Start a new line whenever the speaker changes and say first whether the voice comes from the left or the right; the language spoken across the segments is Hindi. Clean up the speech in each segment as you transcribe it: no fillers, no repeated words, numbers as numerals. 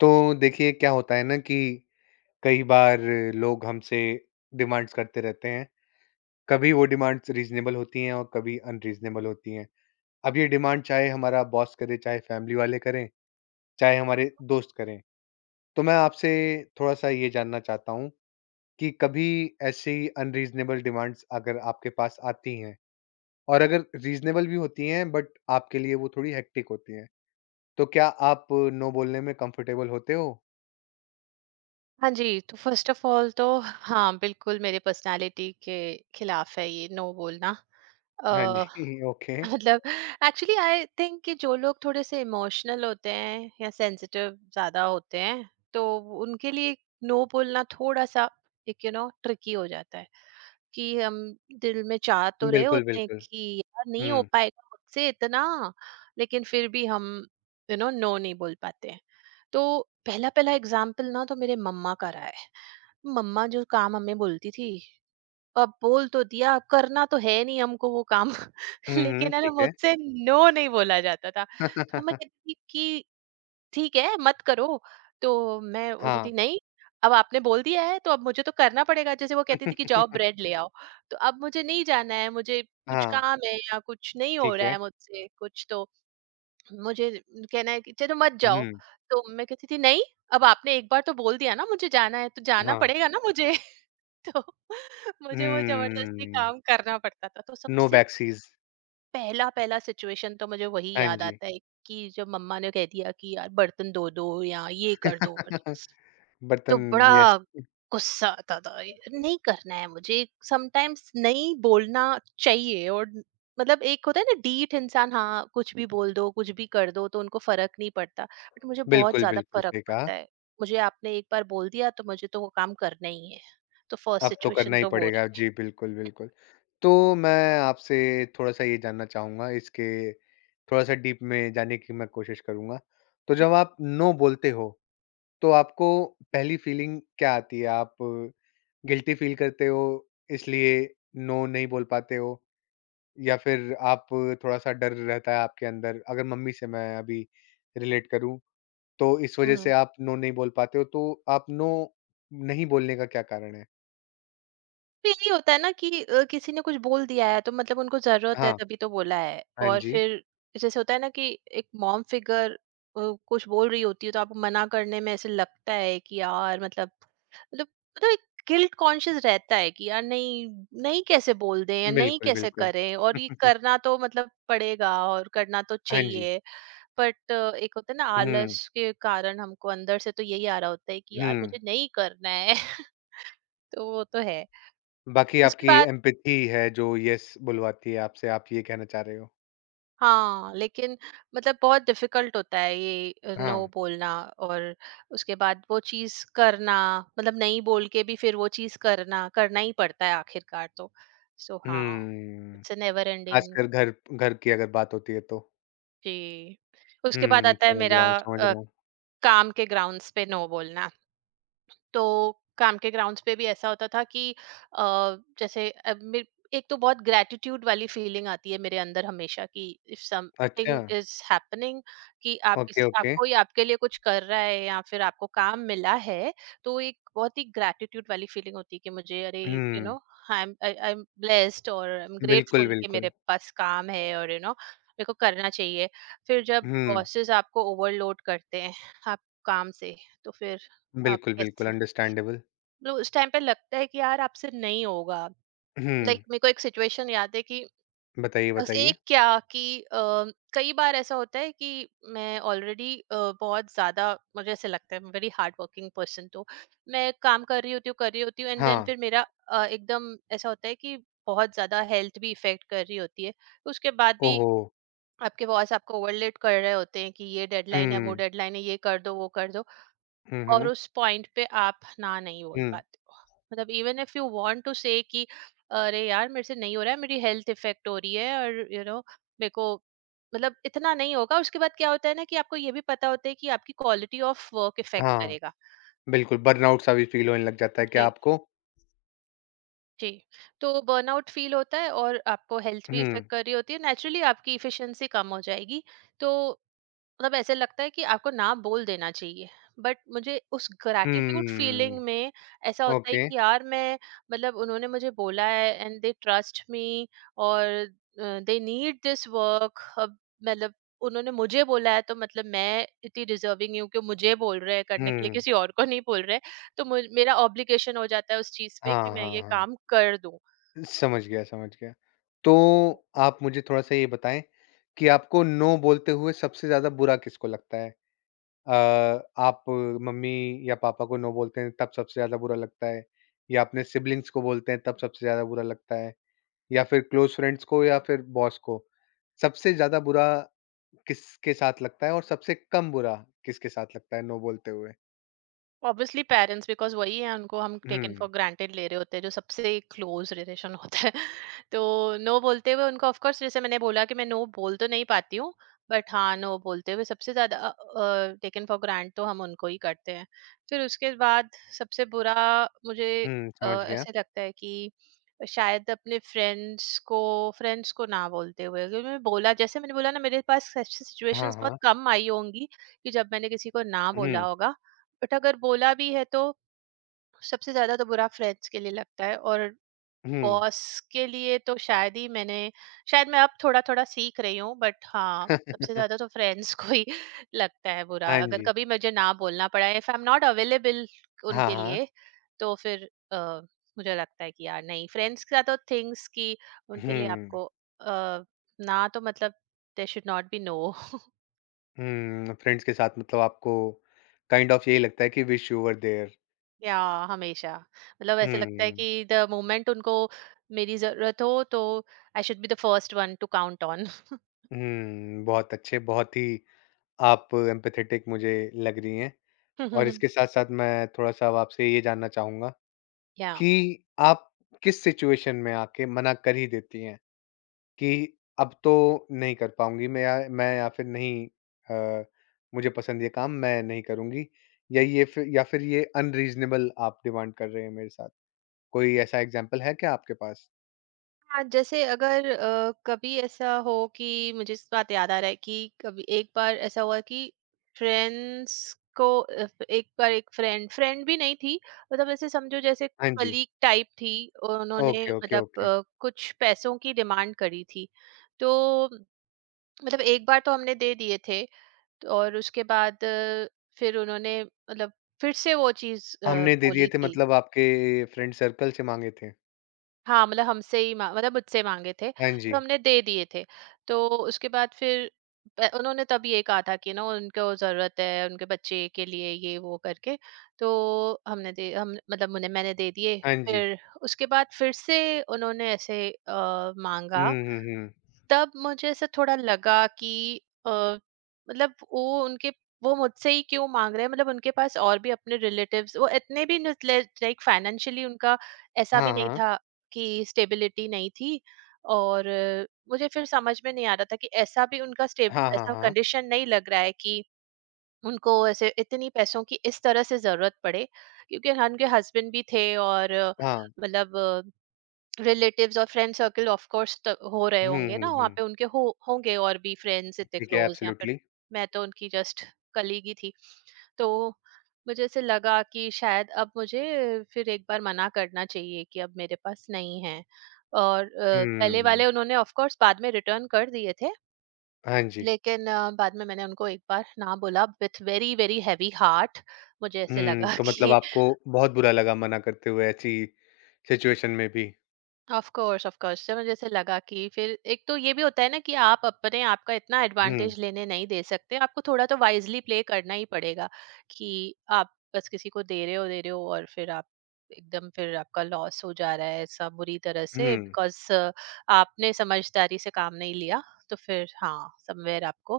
left: तो देखिए क्या होता है ना कि कई बार लोग हमसे डिमांड्स करते रहते हैं। कभी वो डिमांड्स रीजनेबल होती हैं और कभी अनरीजनेबल होती हैं। अब ये डिमांड चाहे हमारा बॉस करे, चाहे फैमिली वाले करें, चाहे हमारे दोस्त करें, तो मैं आपसे थोड़ा सा ये जानना चाहता हूँ कि कभी ऐसी अनरीजनेबल डिमांड्स अगर आपके पास आती हैं, और अगर रीजनेबल भी होती हैं बट आपके लिए वो थोड़ी हेक्टिक होती हैं, तो क्या आप नो बोलने में कंफर्टेबल होते हो?
right: हाँ जी, तो फ़र्स्ट ऑफ़ ऑल तो हाँ, बिल्कुल मेरे पर्सनैलिटी के खिलाफ़ है ये नो बोलना।
left: हाँ
right: अ
left: जी। ओके।
right: मतलब एक्चुअली आई थिंक कि जो लोग थोड़े से इमोशनल होते हैं या सेंसिटिव ज्यादा होते हैं तो उनके लिए नो बोलना थोड़ा सा एक ट्रिकी हो जाता है कि हम दिल में चाह तो रहे
left: बिल्कुल,
right: होते हैं
left: बिल्कुल।
right: कि यार नहीं हो
left: हुँ।
right: पाएगा मुझसे इतना। लेकिन फिर भी हम नो नहीं बोल पाते हैं। तो पहला पहला एग्जाम्पल ना तो मेरे मम्मा का रहा है। मम्मा जो काम हमें बोलती थी, अब बोल तो दिया, अब करना तो है नहीं हमको वो काम
left: हुँ, हुँ,
right: लेकिन है ना,
left: ठीक है।
right: मुझसे नो नहीं बोला जाता था। तो मम्मा कहती थी कि ठीक है मत करो, तो मैं बोलती थी
left: हाँ।
right: नहीं, अब आपने बोल दिया है तो अब मुझे तो करना पड़ेगा। जैसे वो कहती थी कि जाओ ब्रेड ले आओ, तो अब मुझे नहीं जाना है, मुझे कुछ
left: हाँ,
right: काम है या कुछ नहीं हो
left: ठीक
right: रहा
left: है।
right: है मुझसे कुछ, तो मुझे कहना है कि चलो मत जाओ।
left: हुँ,
right: तो मैं कहती थी नहीं, अब आपने एक बार तो बोल दिया ना मुझे जाना है, तो जाना
left: हाँ।
right: पड़ेगा ना मुझे। तो मुझे वो जबरदस्ती
left: हम्म,
right: काम करना पड़ता था। तो
left: नो
right: सबसे
left: बैकसीज़।
right: पहला पहला सिचुएशन तो मुझे वही
left: हाँ
right: याद
left: जी।
right: आता है कि जब मम्मा ने कह दिया कि यार बर्तन धो दो या ये कर दो कर दो। तो
left: बर्तन। यस,
right: बड़ा गुस्सा आता था, ये नहीं करना है मुझे। समटाइम्स नहीं बोलना चाहिए और मतलब एक होता है ना डीठ इंसान, हाँ कुछ भी बोल दो कुछ भी कर दो तो उनको फर्क नहीं पड़ता, बट मुझे बहुत
left: बिल्कुल,
right: ज्यादा
left: बिल्कुल
right: फर्क
left: सही कहा।
right: पड़ता है। मुझे आपने एक बार बोल दिया तो मुझे तो वो काम करना ही है। तो फर्स्ट
left: अब तो करना
right: सिचुएशन
left: ही
right: तो वो
left: पड़ेगा।
right: रही।
left: जी, बिल्कुल, बिल्कुल। तो मैं आपसे थोड़ा-सा ये जानना चाहूँगा, इसके थोड़ा-सा डीप में जाने की मैं कोशिश करूँगा। तो जब आप नो बोलते हो, तो आपको पहली फीलिंग क्या आती है? आप गिल्टी फ़ील करते हो इसलिए नो नहीं बोल पाते हो, या फिर आप, थोड़ा-सा डर रहता है आपके अंदर अगर मम्मी से मैं अभी रिलेट करूँ, तो इस वज़ह से
right: हम्म,
left: आप नो नहीं बोल पाते हो, तो आप नो नहीं बोलने का क्या कारण है?
right: तो यही होता है ना कि किसी ने कुछ बोल दिया है तो मतलब उनको जरूरत है
left: हाँ,
right: तभी तो बोला है।
left: हाँ
right: और
left: जी।
right: फिर जैसे होता है ना कि एक मॉम फिगर कुछ बोल रही होती है तो आपको मना करने में ऐसे लगता है कि यार मतलब, मतलब मतलब एक गिल्ट कॉन्शियस रहता है कि यार नहीं, नहीं कैसे बोल दें या नहीं
left: बिल्कुल,
right: कैसे
left: बिल्कुल।
right: करें, और ये करना तो मतलब पड़ेगा और करना तो
left: हाँ जी।
right: चाहिए। बट एक होता है ना
left: हुँ,
right: आलस के कारण हमको अंदर से तो यही आ रहा होता है कि
left: हुँ।
right: यार मुझे नहीं करना है तो वो तो है।
left: बाकी
right: उसके
left: आपकी
right: बाद
left: एम्पैथी है जो येस बुलवाती है आपसे, आप ये कहना चाह रहे हो।
right: हाँ, लेकिन मतलब बहुत डिफिकल्ट होता है ये नो
left: हाँ।
right: बोलना। और उसके बाद वो चीज़ करना, मतलब नहीं बोल के भी फिर वो चीज़ करना, करना ही पड़ता है आखिरकार तो। सो हाँ,
left: हुँ।
right: It's a never ending.
left: खासकर घर घर की अगर बात होती है तो।
right: जी। उसके बाद
left: हुँ,
right: आता है
left: समझ
right: मेरा
left: रहा हूँ, समझ रहा हूँ।
right: काम के ग्राउंड्स पे नो बोलना। तो काम के ग्राउंड्स पे भी ऐसा होता था कि अ, जैसे अ, मे- एक तो बहुत ग्रेटिट्यूड वाली फीलिंग आती है मेरे अंदर हमेशा कि इफ
left: अच्छा,
right: समथिंग इज हैपनिंग, कि आप
left: ओके,
right: किसी
left: ओके।
right: आपको ही आपके लिए कुछ कर रहा है या फिर आपको काम मिला है, तो एक बहुत ही ग्रेटिट्यूड वाली फीलिंग होती है कि मुझे अरे यू
left: हुँ,
right: नो आई एम ब्लेस्ड और आई एम
left: बिल्कुल,
right: ग्रेटफुल कि
left: बिल्कुल।
right: मेरे पास काम है और यू नो मेरे को करना चाहिए। फिर जब
left: हुँ,
right: बॉसेस आपको ओवरलोड करते हैं आप काम से, तो फिर आप
left: बिल्कुल, बिल्कुल
right: कैसे,
left: अंडरस्टैंडेबल।
right: तो उस टाइम पे लगता है कि यार आपसे नहीं होगा।
left: हुँ,
right: मेरे को एक सिचुएशन याद है कि
left: बताइए,
right: बस
left: बताइए।
right: एक क्या कि कई बार ऐसा होता है कि मैं ऑलरेडी बहुत ज्यादा, मुझे ऐसे लगता है मैं वेरी हार्ड वर्किंग पर्सन, तो मैं काम कर रही होती हूँ कर रही होती हूँ एंड देन
left: हाँ,
right: फिर मेरा एकदम ऐसा होता है कि बहुत ज्यादा हेल्थ भी इफेक्ट कर रही होती है। उसके बाद भी
left: ओहो!
right: आपके बॉस आपको ओवरलेट कर रहे होते हैं कि ये डेडलाइन है वो
left: हुँ,
right: डेडलाइन है ये कर दो वो कर दो,
left: हुँ,
right: और
left: हुँ,
right: उस पॉइंट पे आप ना नहीं बोल
left: हुँ।
right: पाते हो। मतलब even if you want to say कि अरे यार मेरे से नहीं हो रहा है, मेरी हेल्थ इफेक्ट हो रही है और यू you नो know, मेरे को, मतलब इतना नहीं होगा। उसके बाद क्या होता है ना कि आपको ये भी पता होता है कि आपकी क्वालिटी ऑफ वर्क इफेक्ट
left: हाँ,
right: करेगा।
left: बिल्कुल बर्नआउट सा भी फ़ील होने लग जाता है क्या
right: जी,
left: आपको?
right: जी, तो बर्नआउट फील होता है और आपको हेल्थ भी
left: हुँ,
right: इफेक्ट कर रही होती है, नेचुरली आपकी इफिशिएंसी कम हो जाएगी। तो मतलब ऐसे लगता है कि आपको ना बोल देना चाहिए, बट मुझे उस ग्रैटिट्यूड फीलिंग
left: हुँ,
right: में ऐसा होता है
left: ओके।
right: कि यार मैं, मतलब उन्होंने मुझे बोला है एंड दे ट्रस्ट मी, और दे नीड दिस वर्क, अब मतलब उन्होंने मुझे बोला है तो मतलब मैं इतनी डिजर्विंग हूँ कि मुझे बोल रहे हैं करने के लिए,
left: हुँ,
right: किसी और को नहीं बोल रहे, तो मेरा ऑब्लिगेशन हो जाता है उस चीज पे
left: हाँ,
right: कि मैं
left: हाँ,
right: ये
left: हाँ।
right: काम कर दूं।
left: समझ गया, समझ गया। तो आप मुझे थोड़ा-सा ये बताएँ कि आपको नो बोलते हुए सबसे ज़्यादा बुरा किसको लगता है? अ, आप मम्मी या पापा को नो बोलते हैं तब सबसे ज़्यादा बुरा लगता है, या अपने सिब्लिंग्स को बोलते हैं तब सबसे ज़्यादा बुरा लगता है, या फिर क्लोज़ फ्रेंड्स को, या फिर बॉस को? सबसे ज़्यादा बुरा किसके साथ लगता है और सबसे कम बुरा किसके साथ लगता है नो बोलते हुए?
right: ऑब्वियसली पेरेंट्स, बिकॉज वही है उनको हम टेकन
left: हुँ।
right: फॉर ग्रांटेड ले रहे होते हैं, जो सबसे क्लोज रिलेशन होता है तो नो बोलते हुए उनको ऑफ कोर्स, जैसे मैंने बोला कि मैं नो बोल तो नहीं पाती हूँ, बट हाँ नो बोलते हुए सबसे ज्यादा टेकन फॉर ग्रांट तो हम उनको ही करते हैं। फिर उसके बाद सबसे बुरा मुझे
left: हुँ, समझ गया।
right: ऐसे लगता है कि शायद अपने फ्रेंड्स को, फ्रेंड्स को ना बोलते हुए, क्योंकि मैं बोला जैसे मैंने बोला ना मेरे पास ऐसी
left: हाँ,
right: सिचुएशंस बहुत
left: हाँ।
right: कम आई होंगी कि जब मैंने किसी को ना बोला
left: हुँ,
right: होगा, बट अगर बोला भी है तो सबसे ज्यादा तो बुरा फ्रेंड्स के लिए लगता है। और
left: हुँ।
right: बॉस के लिए तो शायद ही मैंने, शायद मैं अब थोड़ा थोड़ा सीख रही हूँ, बट हाँ सबसे ज्यादा तो फ्रेंड्स को ही लगता है बुरा,
left: हाँ
right: अगर
left: जी।
right: कभी मुझे ना बोलना पड़ा if I am not available
left: हाँ,
right: उनके
left: हाँ।
right: लिए। तो फिर मुझे लगता है कि यार नहीं, फ्रेंड्स के साथ तो थिंग्स की, उनके लिए
left: हुँ,
right: आपको अ, ना, तो मतलब they should not be no.
left: हुँ, फ्रेंड्स के साथ मतलब आपको काइंड ऑफ यही लगता है कि विश यू वर देयर।
right: या हमेशा मतलब ऐसे लगता है
left: हुँ,
right: कि द मोमेंट उनको मेरी जरूरत हो तो I should be the first one to count on.
left: हुँ, बहुत अच्छे, बहुत ही आप एम्पैथेटिक मुझे लग रही हैं। और इसके साथ-साथ मैं थोड़ा-सा अब आपसे ये जानना चाहूँगा
right: या
left: कि आप किस सिचुएशन में आके मना कर ही देती हैं कि अब तो नहीं कर पाऊँगी मैं या फिर नहीं, अ, मुझे पसंद ये काम मैं नहीं करूँगी, या फिर ये अनरीज़नेबल आप डिमांड कर रहे हैं मेरे साथ? कोई ऐसा एग्ज़ाम्पल है क्या आपके पास?
right: हाँ, जैसे अगर कभी ऐसा हो कि मुझे इस बात याद आ रहा है कि कभी एक बार ऐसा हुआ कि फ्रेंड्स को एक बार एक फ्रेंड फ्रेंड भी नहीं थी, मतलब ऐसे समझो जैसे
left: हाँ जी।
right: कलीग टाइप थी। उन्होंने
left: ओके, ओके,
right: मतलब
left: ओके।
right: कुछ पैसों की डिमांड करी थी। तो मतलब एक बार तो हमने दे दिए थे और उसके बाद फिर उन्होंने मतलब फिर से वो चीज़
left: हमने दे दिए
right: बोली
left: थे
right: थी।
left: मतलब आपके फ्रेंड सर्कल से माँगे थे।
right: हाँ, मतलब हमसे ही मा, मतलब मुझसे माँगे थे,
left: हाँ जी,
right: तो हमने दे दिए थे। तो उसके बाद फिर प उन्होंने तब ये कहा था कि ना उनको ज़रूरत है, उनके बच्चे के लिए ये वो करके, तो हमने दे हम मतलब मैंने मैंने दे दिए।
left: हाँ जी।
right: फिर उसके बाद फिर से उन्होंने ऐसे माँगा।
left: हुँ, हुँ, हुँ।
right: तब मुझे ऐसे थोड़ा लगा कि अ, मतलब वो उनके, वो मुझसे ही क्यों मांग रहे हैं, मतलब उनके पास और भी अपने रिलेटिव्स, वो इतने भी, लाइक फाइनेंशियली उनका ऐसा
left: हाँ,
right: भी नहीं
left: हाँ।
right: था कि स्टेबिलिटी नहीं थी। और मुझे फिर समझ में नहीं आ रहा था कि ऐसा भी उनका स्टेब
left: हाँ, हाँ,
right: ऐसा
left: हाँ।
right: कंडीशन नहीं लग रहा है कि उनको ऐसे इतनी पैसों की इस तरह से जरूरत पड़े। क्योंकि हाँ, उनके हस्बैंड भी थे और
left: हाँ।
right: मतलब रिलेटिव्स और फ्रेंड सर्कल ऑफ कोर्स हो रहे
left: हुँ,
right: होंगे ना
left: हुँ,
right: वहाँ
left: हुँ।
right: पे उनके, हो होंगे और भी फ्रेंड्स इतने
left: ठीक है,
right: क्लोज, या फिर
left: एब्सोल्युटली।
right: मैं तो उनकी जस्ट कलीग ही थी। तो मुझे ऐसे लगा कि शायद अब मुझे फिर एक बार मना करना चाहिए कि अब मेरे पास नहीं है। और पहले
left: हुँ।
right: वाले उन्होंने ऑफ कोर्स बाद में रिटर्न कर दिए थे,
left: हाँ जी।
right: लेकिन बाद में मैंने उनको एक बार ना बोला with very very heavy heart. मुझे ऐसे
left: हुँ,
right: लगा
left: तो मतलब
right: कि
left: आपको बहुत बुरा लगा मना करते हुए ऐसी सिचुएशन में भी।
right: ऑफ कोर्स, ऑफ कोर्स, तो मुझे ऐसे लगा कि फिर एक तो ये भी होता है ना कि आप अपने आप का इतना
left: हुँ,
right: एडवांटेज लेने नहीं दे सकते, आपको थोड़ा तो वाइजली प्ले करना ही पड़ेगा कि आप बस किसी को दे रहे हो और फिर आप एकदम फिर आपका लॉस हो जा रहा है ऐसा बुरी तरह से,
left: हुँ,
right: बिकॉज आपने समझदारी से काम नहीं लिया। तो फिर हाँ समवेयर आपको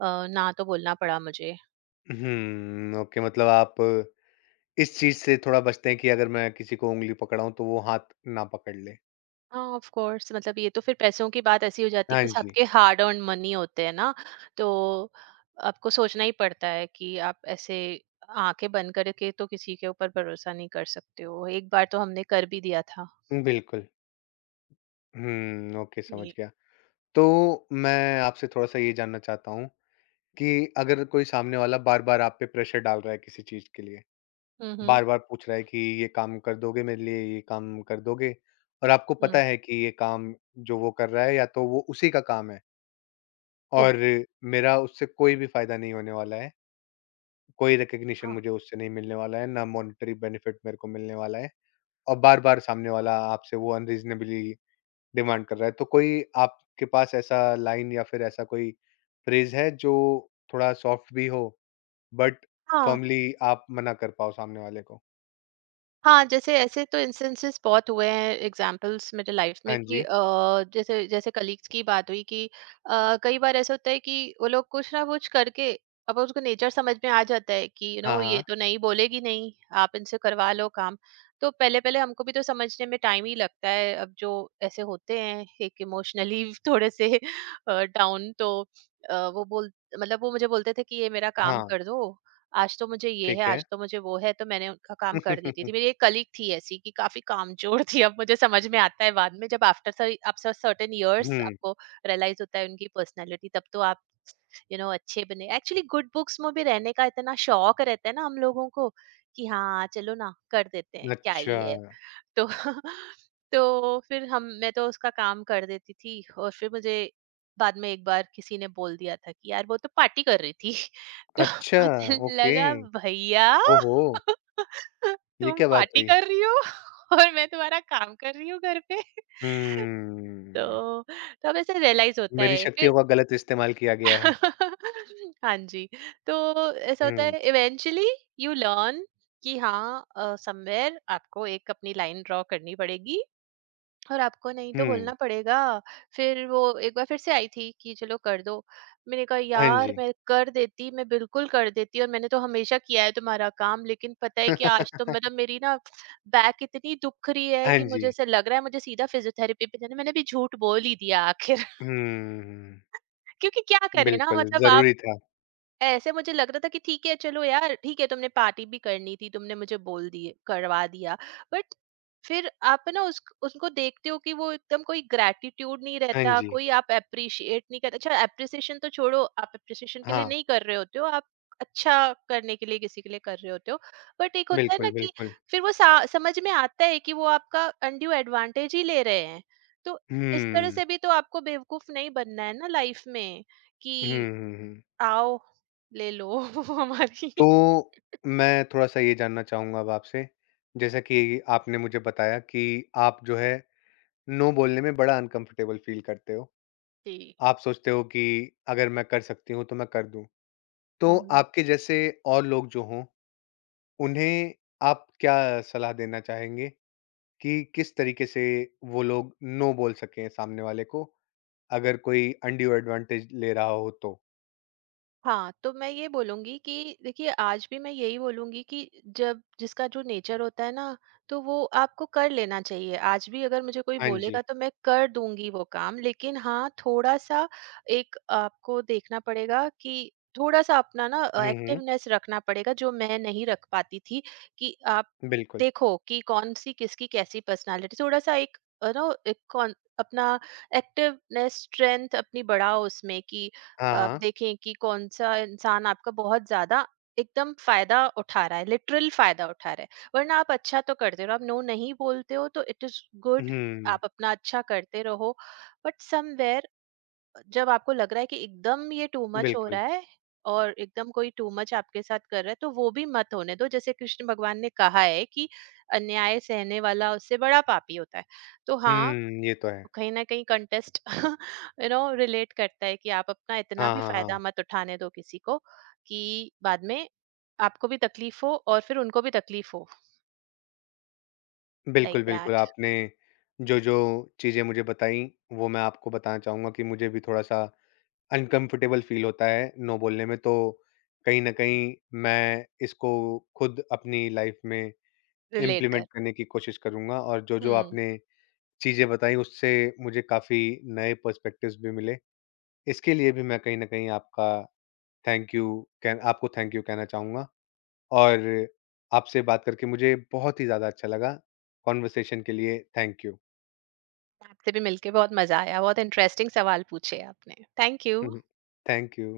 right: ना तो बोलना पड़ा मुझे।
left: हुँ। ओके, मतलब आप इस चीज़ से थोड़ा बचते हैं कि अगर मैं किसी को ऊँगली पकड़ाऊँ तो वो हाथ ना पकड़ ले।
right: हाँ ऑफ कोर्स, मतलब ये तो फिर पैसों की बात ऐसी हो जाती है
left: हाँ
right: कि
left: जी।
right: सबके हार्ड अर्न मनी होते हैं ना, तो आपको सोचना ही पड़ता है कि आप ऐसे आंखें बंद करके तो किसी के ऊपर भरोसा नहीं कर सकते हो, एक बार तो हमने कर भी दिया था
left: बिल्कुल। हुँ, ओके समझ
right: कि।
left: गया। तो मैं आपसे थोड़ा-सा ये जानना चाहता हूँ कि अगर कोई सामने वाला बार-बार आप पे प्रेशर डाल रहा है किसी चीज़ के लिए,
right: हम्म,
left: बार-बार पूछ रहा है कि ये काम कर दोगे मेरे लिए, ये काम कर दोगे? और आपको पता
right: हम्म,
left: है कि ये काम जो वो कर रहा है या तो वो उसी का काम है, और मेरा उससे कोई भी फ़ायदा नहीं होने वाला है, कोई रिकॉग्निशन
right: हाँ
left: मुझे उससे नहीं मिलने वाला है, ना मॉनेटरी बेनिफिट मेरे को मिलने वाला है, और बार-बार सामने वाला आपसे वो अनरीज़नेबली डिमांड कर रहा है। तो कोई आपके पास ऐसा लाइन या फिर ऐसा कोई फ्रेज़ है जो थोड़ा सॉफ्ट भी हो बट
right: हाँ
left: फर्मली आप मना कर पाओ सामने वाले को?
right: हाँ, जैसे ऐसे तो इंस्टेंसेस बहुत हुए हैं एग्जांपल्स मेरे लाइफ में
left: हाँ
right: कि
left: जी।
right: अ, जैसे जैसे कलीग्स की बात हुई कि कई बार ऐसा होता है कि वो लोग कुछ ना कुछ करके, अब उसको नेचर समझ में आ जाता है कि यू
left: हाँ,
right: नो ये
left: हाँ।
right: तो नहीं बोलेगी नहीं, आप इनसे करवा लो काम। तो पहले-पहले हमको भी तो समझने में टाइम ही लगता है। अब जो ऐसे होते हैं एक इमोशनली थोड़े से डाउन तो अ, वो बोल मतलब वो मुझे बोलते थे कि ये मेरा काम
left: हाँ,
right: कर दो, आज तो मुझे ये है,
left: ठीक है।
right: आज तो मुझे वो है, तो मैंने उनका काम कर देती थी। मेरी एक कलीग थी ऐसी कि काफ़ी कामचोर थी। अब मुझे समझ में आता है बाद में जब आफ्टर सर्टेन इयर्स
left: हुँ,
right: आपको रियलाइज़ होता है उनकी पर्सनैलिटी, तब तो आप यू नो अच्छे बने। एक्चुअली गुड बुक्स में भी रहने का इतना शौक रहता है ना हम लोगों को कि हाँ, चलो ना कर देते हैं, क्या
left: अच्छा।
right: ही है। तो तो फिर हम मैं तो उसका काम कर देती थी और फिर मुझे बाद में एक बार किसी ने बोल दिया था कि यार वो तो पार्टी कर रही थी। तो
left: अच्छा,
right: मुझे
left: ओके।
right: लगा भैया,
left: ओहो! ये
right: तुम
left: क्या बात
right: पार्टी
left: हुई?
right: कर रही हो और मैं तुम्हारा काम कर रही हूँ घर पे।
left: हम्म,
right: तो तब ऐसे रियलाइज होता
left: मेरी
right: है फिर।
left: शक्तियों का गलत इस्तेमाल किया गया है।
right: हाँ जी। तो ऐसा होता
left: हुँ,
right: है। इवेंचुअली यू लर्न कि हाँ, समवेयर आपको एक अपनी लाइन ड्रॉ करनी पड़ेगी और आपको नहीं तो
left: हुँ।
right: बोलना पड़ेगा। फिर वो एक बार फिर से आई थी कि चलो कर दो। मैंने कहा
left: हाँ
right: यार,
left: जी।
right: मैं कर देती, मैं बिल्कुल कर देती और मैंने तो हमेशा किया है तुम्हारा काम, लेकिन पता है कि आज तो मतलब मेरी ना बैक इतनी दुख रही है
left: हाँ
right: कि
left: जी।
right: मुझे ऐसे लग रहा है मुझे सीधा फिजियोथेरेपी पे जाना है। मैंने भी झूठ बोल ही दिया आखिर।
left: हुँ,
right: क्योंकि क्या करे ना,
left: बिल्कुल,
right: मतलब आप,
left: ज़रूरी था।
right: ऐसे मुझे लग रहा था कि ठीक है चलो यार, ठीक है तुमने पार्टी भी करनी थी, तुमने मुझे बोल दिए, करवा दिया। बट फिर आप ना उस उनको देखते हो कि वो एकदम कोई ग्रैटिट्यूड नहीं
left: हाँ
right: रहता,
left: जी,
right: कोई आप अप्रिशिएट नहीं करते। अच्छा अप्रिसिएशन तो छोड़ो, आप अप्रिसिएशन के लिए
left: हाँ।
right: नहीं कर रहे होते हो, आप अच्छा करने के लिए किसी के लिए कर रहे होते हो। बट एक होता है ना
left: बिल्कुल,
right: कि
left: बिल्कुल।
right: फिर वो समझ में आता है कि वो आपका अनड्यू एडवांटेज ही ले रहे हैं। तो इस तरह
left: हुँ।
right: से भी तो आपको बेवकूफ नहीं बनना है ना लाइफ में कि
left: हुँ, हुँ, हुँ।
right: Sal, lelô, amarim.
left: तो मैं थोड़ा-सा ये जानना चाहूँगा अब आपसे, जैसा कि आपने मुझे बताया कि आप जो है नो बोलने में बड़ा अनकम्फ़र्टेबल फ़ील करते हो।
right: Sim.
left: आप सोचते हो कि अगर मैं कर सकती हूँ तो मैं कर दूँ। तो
right: Uhum.
left: आपके जैसे और लोग जो हों, उन्हें आप क्या सलाह देना चाहेंगे कि किस तरीके से वो लोग नो बोल सकें सामने वाले को, अगर कोई अनड्यू एडवांटेज ले रहा हो तो?
right: हाँ, तो मैं ये बोलूँगी कि देखिए, आज भी मैं यही बोलूँगी कि जब जिसका जो नेचर होता है ना, तो वो आपको कर लेना चाहिए। आज भी अगर मुझे कोई
left: हाँ जी।
right: बोलेगा तो मैं कर दूँगी वो काम, लेकिन हाँ, थोड़ा-सा एक आपको देखना पड़ेगा कि थोड़ा-सा अपना ना
left: हुँ, हुँ।
right: एक्टिवनेस रखना पड़ेगा जो मैं नहीं रख पाती थी। कि आप
left: बिल्कुल।
right: देखो कि कौन-सी किसकी कैसी पर्सनैलिटी, थोड़ा-सा एक अ, नो एक कॉन अपना एक्टिवनेस, स्ट्रेंथ अपनी बढ़ाओ उसमें कि
left: हाँ,
right: आप
left: हाँ।
right: देखें कि कौन सा इंसान आपका बहुत ज्यादा एकदम फायदा उठा रहा है, लिटरल फायदा उठा रहा है। वरना आप अच्छा तो करते हो, आप नो नहीं बोलते हो तो इट इज गुड।
left: हुँ,
right: आप अपना अच्छा करते रहो, बट समवेयर जब आपको लग रहा है कि एकदम ये टू मच हो
left: बिल्कुल।
right: रहा है और एकदम कोई टू मच आपके साथ कर रहा है तो वो भी मत होने दो। जैसे कृष्ण भगवान ने कहा है कि अन्याय सहने वाला उससे बड़ा पापी होता है। तो हाँ,
left: हुँ, ये तो है।
right: कहीं ना कहीं कंटेस्ट यू नो रिलेट करता है कि आप अपना इतना
left: हाँ,
right: भी
left: हाँ,
right: फायदा
left: हाँ।
right: मत उठाने दो किसी को कि बाद में आपको भी तकलीफ हो और फिर उनको भी तकलीफ हो। लाइक
left: बिल्कुल, बिल्कुल,
right: दैट
left: आपने जो-जो चीज़ें मुझे बताई, वो मैं आपको बताना चाहूँगा कि मुझे भी थोड़ा-सा अनकम्फ़र्टेबल फ़ील होता है, नो बोलने में, तो कहीं न कहीं मैं इसको खुद अपनी लाइफ़ में
right: रिलेट कर।
left: इम्प्लीमेंट करने की कोशिश करूँगा, और जो-जो
right: हम्म।
left: आपने चीज़ें बताई, उससे मुझे काफ़ी नए पर्सपेक्टिव्स भी मिले। इसके लिए भी मैं कहीं न कहीं आपका थैंक यू कह आपको थैंक यू कहना चाहूँगा। और आपसे बात करके मुझे बहुत ही ज़्यादा अच्छा लगा। कॉन्वर्सेशन के लिए थैंक यू।
right: आपसे भी मिलके बहुत मजा आया, बहुत इंटरेस्टिंग सवाल पूछे आपने। Thank you.
left: Thank you.